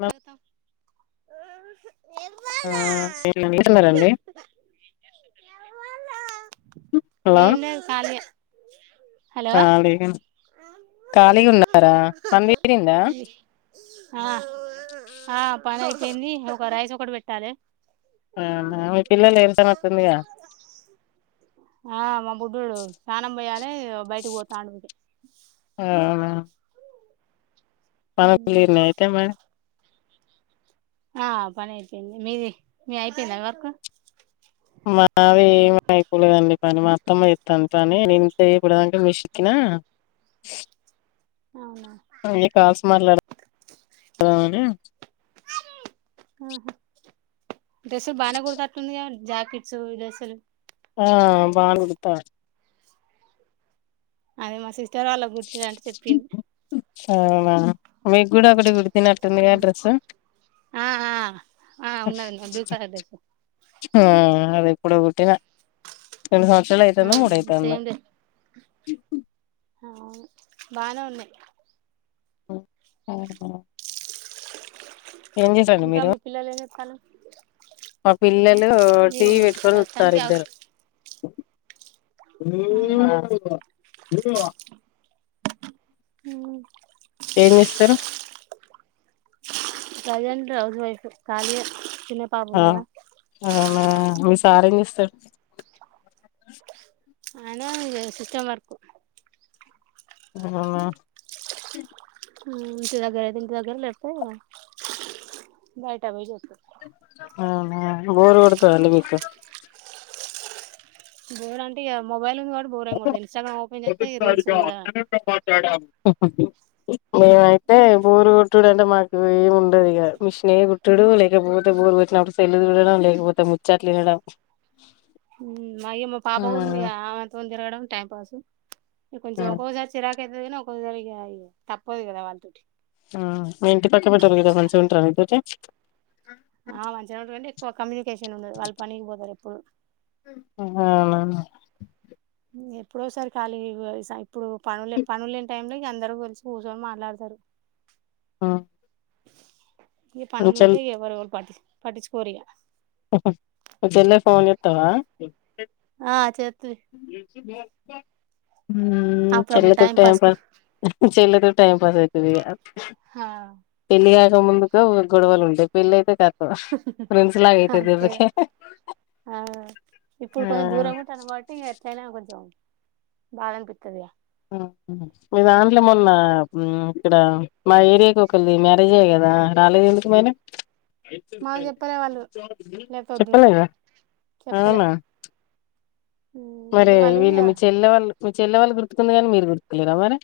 అ ఆ ఏ ఆ తీసుకెళ్లారండి హలో ఏం లేదు ఖాళీయే హలో ఖాళీ ఖాళీగా ఉన్నా ఆ ఆ పని ఎన్ని ఒక రైస్ ఒకటి పెట్టాలి వామ్మో అ పిల్లల ఏ ర్తనట్టున్నారు కదా బయటికి పోతాను అవునా మనకు ఎన్ని ఐటెం లా ఆ పని అయిపోయింది మీది మే అయిపోయింది అది వరకు మావి ఏమి అయిపోలేదండి పని మా అత్తమ్మ చెస్తాను పని నే ఇప్పటిదాకా మిషన్ ఎక్కిన ఆ అవునా మళ్లీ కాల్స్ మాట్లాడ డ్రెస్సులు బాగానే కూతట్టుందియా జాకెట్స్ ఈ డ్రెస్సులు ఆ బాగు కుడతా అదే మా సిస్టర్ వాళ్ళ గుర్తులుంటే చెప్పింది మీక్కూడ అక్కడే కుట్టునట్టుందిగా ఆ డ్రెస్సు ఆ ఆ ఆ ఉన్నది ఉన్నది బ్లూ కలర్ డ్రెస్ ఆ అది ఇప్పుడు కుట్టిన రెండు సంవత్సరాలు అయితుందో, ఉమ్ మూడయితుందో సేమ్ డ్రెస్ ఇ బానే ఉన్నాయి మ్మ్ ఇంకా మీ పిల్లలేం చేస్తున్నారు మా పిల్లలు మీరు టీవీ పెట్టుకొని చూత్తారు ప్రస్తుతానికి హౌస్ ఇద్దరు అవునా [inaudible] మ్మ్ ఏం చేస్తారు ప్రజెంట్ హౌస్ వైఫ్ [unintelligible] చిన్న పాపయ ఆ అవునా మీ సారేం చేస్తారు అదే సిస్టం వర్కు [inaudible] ఇంటి దగ్గర అయితే ఇంటి దగ్గర [unintelligible] బయట వస్తుంది అవును బోరు కొడుతద అండి మీకు బోర అంటే ఇక మొబైల్ ఉంది కాబట్టి బోరెం కొట్టదు ఇన్స్టాగ్రామ్ ఓపెన్ చేస్తే రీల్స్ కూడా ఆహ మేమైతే బోరుగుట్టుడు అంటే మాకు ఏమి ఉండదు ఇక మిషనే గుట్టుడు లేకపోతే [unintelligible] పెట్టినప్పుడు సెల్లులు చూడడం లేకపోతే ముచ్చట్లు వినడం మా అయ్య మా పాప కూడుంది ఇగ అంత తిరగడం టైం పాసు కొంచెం ఒక్కొసారి చిరాకు [unintelligible] ఒక్కోసారి తప్పదు కదా వాళ్ళతోటి ఆ మీ ఇంటి పక్క పెట్టాలి కదా మంచిగుంటార [unintelligible] ఆ మంచిగుంటారండి ఎక్కువ కమ్యూనికేషన్ ఉండదు వాళ్ళు పనికి పోతారు ఎప్పుడు అవునా ఎప్పుడోసారి ఖాళీ ఇప్పుడు పనులే పనులు లేని టైమ్ లో ఇగ అందరం కలిసి కూర్చొని మాట్లాడతారు మ్మ్ ఈ పనులు ఉంటే ఎవరు ఎవరు పటి పట్టించుకోరిగా నిద్దర్లో ఫోన్ ఎత్తవా ఆ చెత్తే మ్మ్ అప్పుడప్పుడు చేయలేదా టైం టైమ్ కు పాస్ చేయలేదా టైంపాస్ [unintelligible] హా పెళ్లి కాకముందు [inaudible] గొడవలు ఉంటాయి పెళ్లి అయితే కత్ ఫిండ్స్ లాగాయి ఆ అంతే ఇప్పుడు ఆ కొంచెం దూరం ఉంటారు [inaudible] బాధనిపిత్తది మీ దాంట్లో మొన్న ఇక్కడ మా ఏరియాకి ఒకళది మ్యారేజీ అయింది ఆ రాలేదు ఎందుకు మేన మాకు చెప్పలే వాళ్ళు లేపోద్దు చెప్పలేద చెప్పలే అవునా మరే ఇగ వాళ్ళు ఇగ వీళ్ళు మీ చెల్లె వాళ్ళు మీ చెల్లె వాళ్ళు గుర్తుకుంది కదా మీరు గుర్తుకులేరా మరి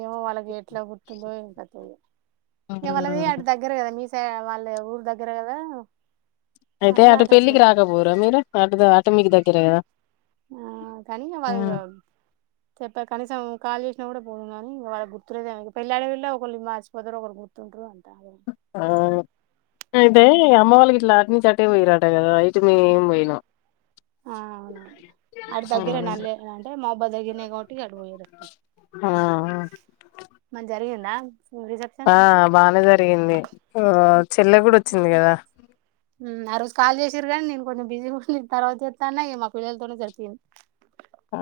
ఏమో వాళ్ళకి ఎట్లా గుర్తుందో ఏమో అసలు ఇగ వాళ్ళది ఆ దగ్గర కదా మీ వాళ్ళ ఊరు దగ్గర కదా అయితే అట్లా అటు పెళ్ళికి అటాచ్మెంట్ రాకపోరా మీరు అటు అటు మీకు దగ్గరే కదా ఆ [inaudible] కనీసం కాల్ చేసిన కూడా కాని వాళ్ళకి గుర్తులేదు పెళ్ళి అయిల్లా వ ఒకళ్ళు మర్చిపోతారు ఒకరు గుర్తుంటారు అ ఆ అయితే ఇగ అమ్మ వాళ్ళకి ఇట్లా అటు నుంచి అట్టే పోయిరాటే కదా మేం పోయినాం ఆ అవునవును ఆడికి దగ్గరే [inaudible] మాబ్బా దగ్గరనే కొటి ఆ [unintelligible] ఆ బానే జరిగింది. చెల్లె కూడా వచ్చింది కదా? ఆ రోజు కాల్ చేసారు కానీ, నేను కొంచెం బిజీగా ఉంటి తర్వాత చేస్తా అన్న ఇక మా పిల్లలతోనే జరిపోయింది. ఆ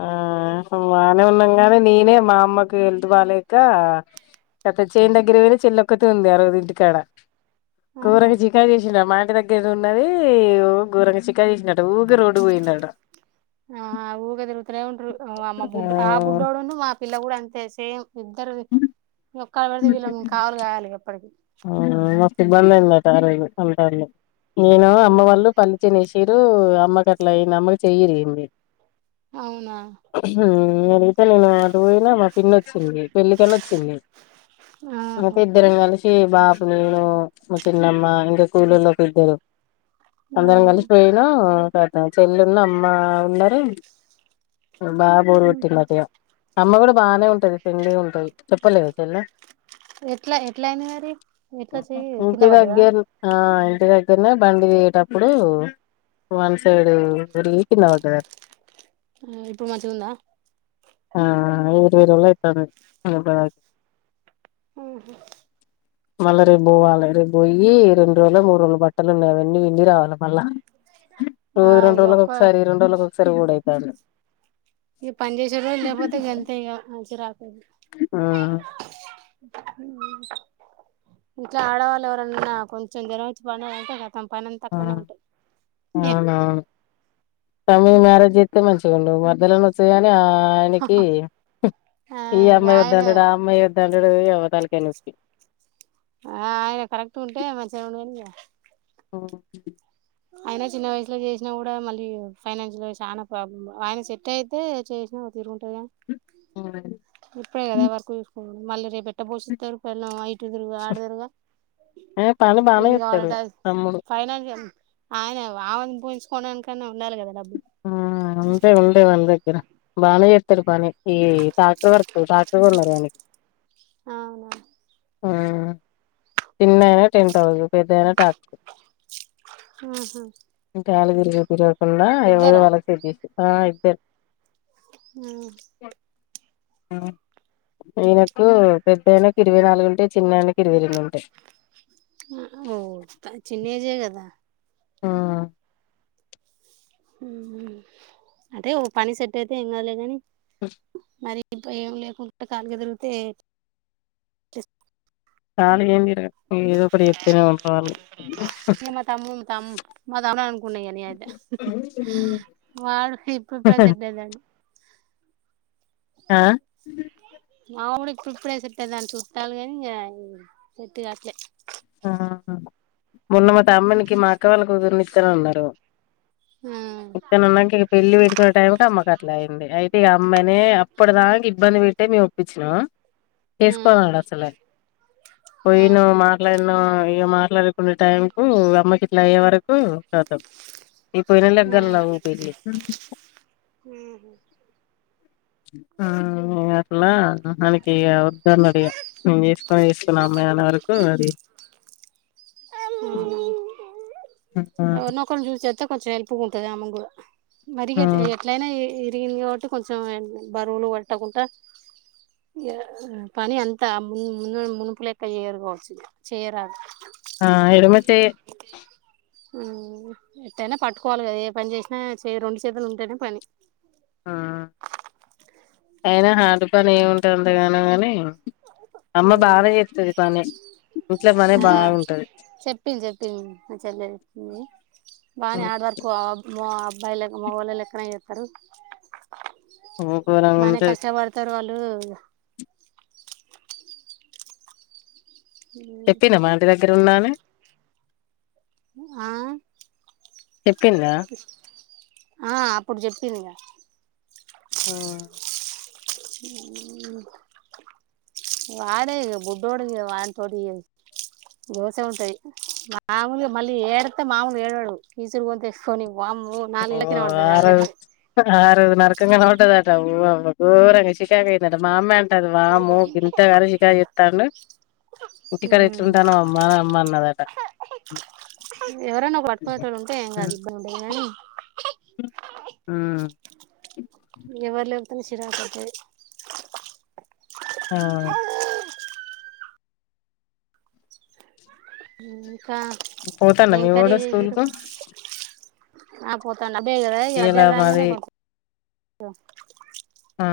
బాగానే ఉన్నాం. గానీ నేనే మా అమ్మకి హెల్త్ బాలేక. అత చేన్ దగ్గరకి పోయింది. చెల్లిఒక్కటే ఉంది ఆరోజు ఇంటికాడ. కూర అవునా కి చికెన్ చేసినా మాయింటి తగ్ ఏద ఉన్నది ఓ ఘోరంగా చికెన్ చేసిండు అంట ఊరకే రోడ్డుకు పోయిండట. ఊరకనే తిరుగుతూనే ఉంటారు. అమ్మ బుడ్డు ఆ బుడ్డోడు మా పిల్ల కూడా అంతే సేమ్ ఇద్దరూ. ఆ మత్త బంద [unintelligible] సరే ఇంక అంటా నేను అమ్మ ఉమ్, వాళ్ళు పని చెస్ [unintelligible] ఇదు అమ్మక అట్లాయింది. అమ్మకు చేయి ఇరిగింది. అవునా? నేను అటు పోయినా, మా పిన్ని వచ్చింది పెళ్ళికని వచ్చింది. ఆహా అందుకే ఇద్దరం కలిసి బాబు, నేను మా చిన్నమ్మ ఇంకా కూలొల్లు ఒక ఇద్దరు ఆ, అందరం కలిసి పోయినా. చెల్లి ను అమ్మ ఉన్నారు బాగా ఉమ్. బోరుకొట్టింది నాకేమో. అమ్మ కూడా బాగానే ఉంటది ఫ్రెండ్లీ గ ఉంటుంది చెప్పలేద చెల్లె. ఎట్లా ఎట్లా అయింది మరి ఎట్లా చెయ్యి కింద ఉంటే పడ్డదా తగ్గేది ఆయ్. ఇంటి దగ్గరనే బండి దిగి. వన్ సైడ్ దొర్లి కిందబడ్డాడట. ఆ ఇప్పుడు మంచిగుందా? ఆ ఇరవై రోజులు అవుతాంది. ఆయన బడి ఉ హూ మళ్ళా రేపు పోవాలి రేపు పోయి రెండు రోజులు మూడు రోజులు బట్టలు ఉన్నావన్నీ పిండి రావాలి మళ్ళా. ఆ రోజు రెండు ఇగ రోజుల ఒక్క ఒకసారి రెండు రోజులకి ఒకసారి పోవుడుయితాంది. ఇక పని చేేసే రోజు లేకపోతే గంత ఇ మంచి రా గీతా. ఇంట్లో ఆడవాళ్ళు ఎవరన్నా కొంచెం దినం వచ్చి పడాలంటే కతం. పనంత తక్కవనే ఉంటుంది అవునవును తమ్మి మ్యారేజ్ చేస్తే మంచిగా ఉండవు మధ్యలోనే వస్తాయిగాని ఆ ఆయనకి, ఆ ఈ అమ్మాయి ఆయన వద్దంటడు, ఆ అమ్మాయి వద్దంటడు ఎవతలి కనుక [unintelligible] ఆ ఆయన కరెక్ట్ ఉంటే మంచి గ ఉండును గా. ఓ [unintelligible] అయిన చిన్న వయసులో చేసినా కూడా మళ్ళీ ఫైనాన్షియల్ ఆబ్ ఆయన సెట్ అయితే చేసినా. తరుగుంటే [unintelligible] హ [inaudible] ఇప్పుడే కదా వర్క్ చూసుకొనుడు మళ్ళీ రేపటి మిష్టర్ పెళ్ళాం ఐతున్నదిగా ఆడుదురుగా. ఏ పని బానే ఏం చేత్తడు కావాలంట అది తమ్ముడు ఫైనాన్షియల్. ఆయన ఆమెను పోషించుకోవడానికన్నా ఉండాలి కదా డబ్బు. ఆ ఉంటాయ్ ఉంటాయ్ వాళ్ల దగ్గర. బాగానే చెప్తారు పని ఈ ట్రాక్టర్ వర్క్ ట్రాక్టర్ కొన్నారు అని. అవునా. చిన్నాయన టెన్త్ చదువు పెద్దాయన ట్రాక్టరు మ్ హు. చాల తిరిగి తిరగకుండా ఎవరి వాళ్ళకి ఇచ్చేసా ఆ ఇచ్చే. మ్ ఈయనకు పెద్ద ఆయనకి ఇరవై నాలుగుంటే చిన్న ఆయనకి ఇరవై రెండుంటా యి. ఇ ష్ ఆ ఓ త చిన్నేజే కదా ఆ మ్మ్ హ్మ్ అదే ఓ పని సెట్ అయితే ఏం కాదులే కాని [unintelligible] ఈ భయం లేకుండా ఖాళీగా తిరిగితే ఖాళీగా ఏం తిరగటంలేదు ఏదో ఒకటి చెప్తూనే ఉంటారు ఇగ మా తమ్ముమ్ తాము్ మాది అదే అనుకున్నా ఇగ నేనైతే మావాడు ఇప్ ఇప్పుడే సెడ్ అయినాను ఆ మావోడు ఇప్పుడిప్పుడే సెటే దాంట్లో చుట్టాలు గాని ఇంగా సెట్ కాట్లే ఆ మొన్న మా తమ్మునికి మా అక్క వాళ్ళ కూతుర్ని ఇస్తానన్నారు ఆ ఇస్తానన్నంక ఇక పెళ్ళి పెట్టుకునే టైం కి ఆమెకి అట్లా అయ్యింది అయి తే అమ్మాని అప్పటిదాకా ఇబ్బంది పెట్టే మేము ఒప్పించినాము ఆ చేసుకోనన్నాడు అసలే ఆహా పోయిన ఆ మా ఇట్లాన్నో ఇగ మాట్లాడుకునే టైంకు అమ్మకి ఇట్లా అయ్యే వరకు కతం ఈ పెళ్లిళ్ల దగ్గర లవ్ పెళ్లి ఆ ఇగ అట్లా మనకి ఇక వొద్దన్నారు ఇగ నేను చేసుకొనే చేసుకొను అమ్మాయి అనరు ఎవరి అవునా అఆ చెత్తే కొంచెం హెల్ప్‌గుంటది ఆమెకుడా మరిగా ఎట్లయినా దీని కాబట్టి కొంచెం బరువులు పట్టకుండా ఇంగ పని అంతా ము ము మునుపు లెక్క చెయ్యరు కావచ్చు ఇంగ చేయరాదు ఆ ఎడమ చెయే హ్మ్ ఎట్టైనా పట్టుకోవాలి కదా ఏ పని చేసినా చే రెండు సేతులు ఉంటేనే పని ఆ అయినా హార్డ్ పని ఏముంటే అంతగాన గాని అమ్మ బాగా చేత్తాది పని ఇంట్లో పనే ఆ బాగుంటది చెప్పింది చెప్పింది మా చెల్లే చెప్పింది బానే హార్డ్ వర్కు మా అబ్బాయిలేక మొగోల్ల లెక్కనే చెత్తారు ఘోరంగా బానే ఉంటది కష్టపడతారు వాళ్ళు చెప్పిందా మా ఇంటి దగ్గర ఉన్న అని ఆ చెప్పిందా ఆ అప్పుడు చెప్పిందిగా మ్మ్ ఉమ్మ్ వాడే ఇగ బుడ్డోడు ఇగ వానితోటి రోషం ఉంటది మామూలుగా మళ్ళీ ఏడితే మామూలుగా ఏడవాడు ఈసురు గొంతు ఏస్కోని మ్మ్ ఆరోజు ఆరోజు నర కం కనపడ్డదట ఓ ఘోరంగా చికాకు అయ్యిందట మా అమ్మే వామ్మో గింత అరిజికాయ్ చెప్తాండు ఇంటిక్కడ ఉమ్ ఎట్లుంటానావ్ అమ్మా, అమ్మ అన్నదట ఎవరనా ఒక పట్టుకునేటోళ్ళు ఉంటే ఏం కాదు ఇబ్బంది ఉండేది కానీ హ్మ్ ఎవర్లేగ్తేనే సిరాక్అయితది ఆ మ్మ్ పోతాండ మీవోడు స్కూల్ కు ఆ పోతాండు అబే కదా ఇగ ఇయ్యాల అజా రాంగానే మాది పోతా ఆ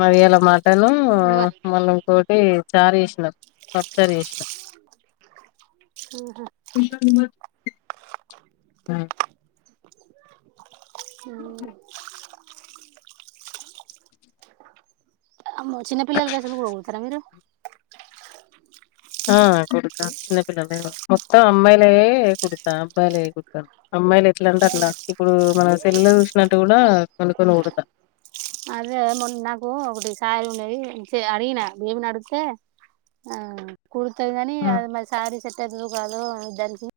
మరి ఇయ్యాల మటను ఇవ మల్ల ఇంకో అ చార్ చేసినారు పప్పుచారి చేసినారు ఆహ ఆ ఈ అమ్ చిన్నపిల్ల సలుతారా మీరు ఆ కుడుతాను చిన్నపిల్లలు మొత్తం అమ్మాయిలయ కుడతాను అబ్బాయిలయ కుడతాను అమ్మాయిలు ఎట్లంటే అట్లా ఇప్పుడు మన సెల్ చూసినట్టు కూడా కొను కొని ఊడతా అదే మొకు ఒకటి స ఉండయి అడిగిన బేబ అడుతే ఆవు కుడుతుంది కానీ హ్మ్. అది మరి శారీ సెట్ అవుతుంది కాదు అ దానికి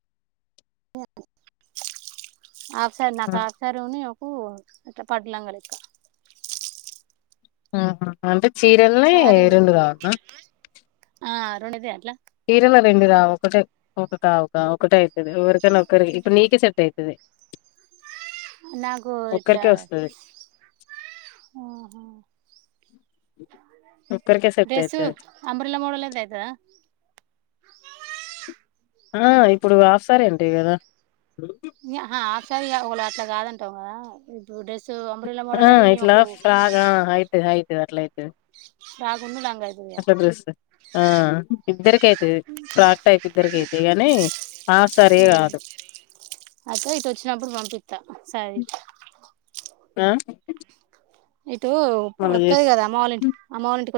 ఆసారి నాకు హ్మ్. ఆసారిని ఒక పడ్లా కడి ఇక్క ఆ అంటే చీరలనే శారీ రెండు కావన్నా ఆ అరుణిది అట్లా తీరనా రెండి రా ఒకటే ఒకట ఒక ఒకటే అవుతుది ఎవరికైనా ఒకరికి ఇప్పుడు నీక సెట్ అవుతుది కు ఒక్కరికే ఇట్లాహ వస్తది. ఒక్కరికే సెట్ డ్రెస్సు అయితది. అమ్రల మోడల్ ఎంత అవుతుందా ఆ ఇప్పుడు ఆసారేంటిడి కదా ఆర ఉ అట్లా కాదంటవ ఇప్పు ఆ ఇట్లా ఫ్రాగ హైట్ హైట్ అట్లయితు బాగున్నలంగా అదవయ ఆ ఇద్దరక ప్రాక్ట్ అయిపు ఇద్దరికైతే గాని ఆ సరే కాదు అద ఇయితే వచ్చినప్పుడు పంపిస్తా సర ఆ ఇటు మళ్ళ వత్ది చేస్ కదా అమ్మ వాళ్ళ ఇంటి అమ్మవళ్ంటికి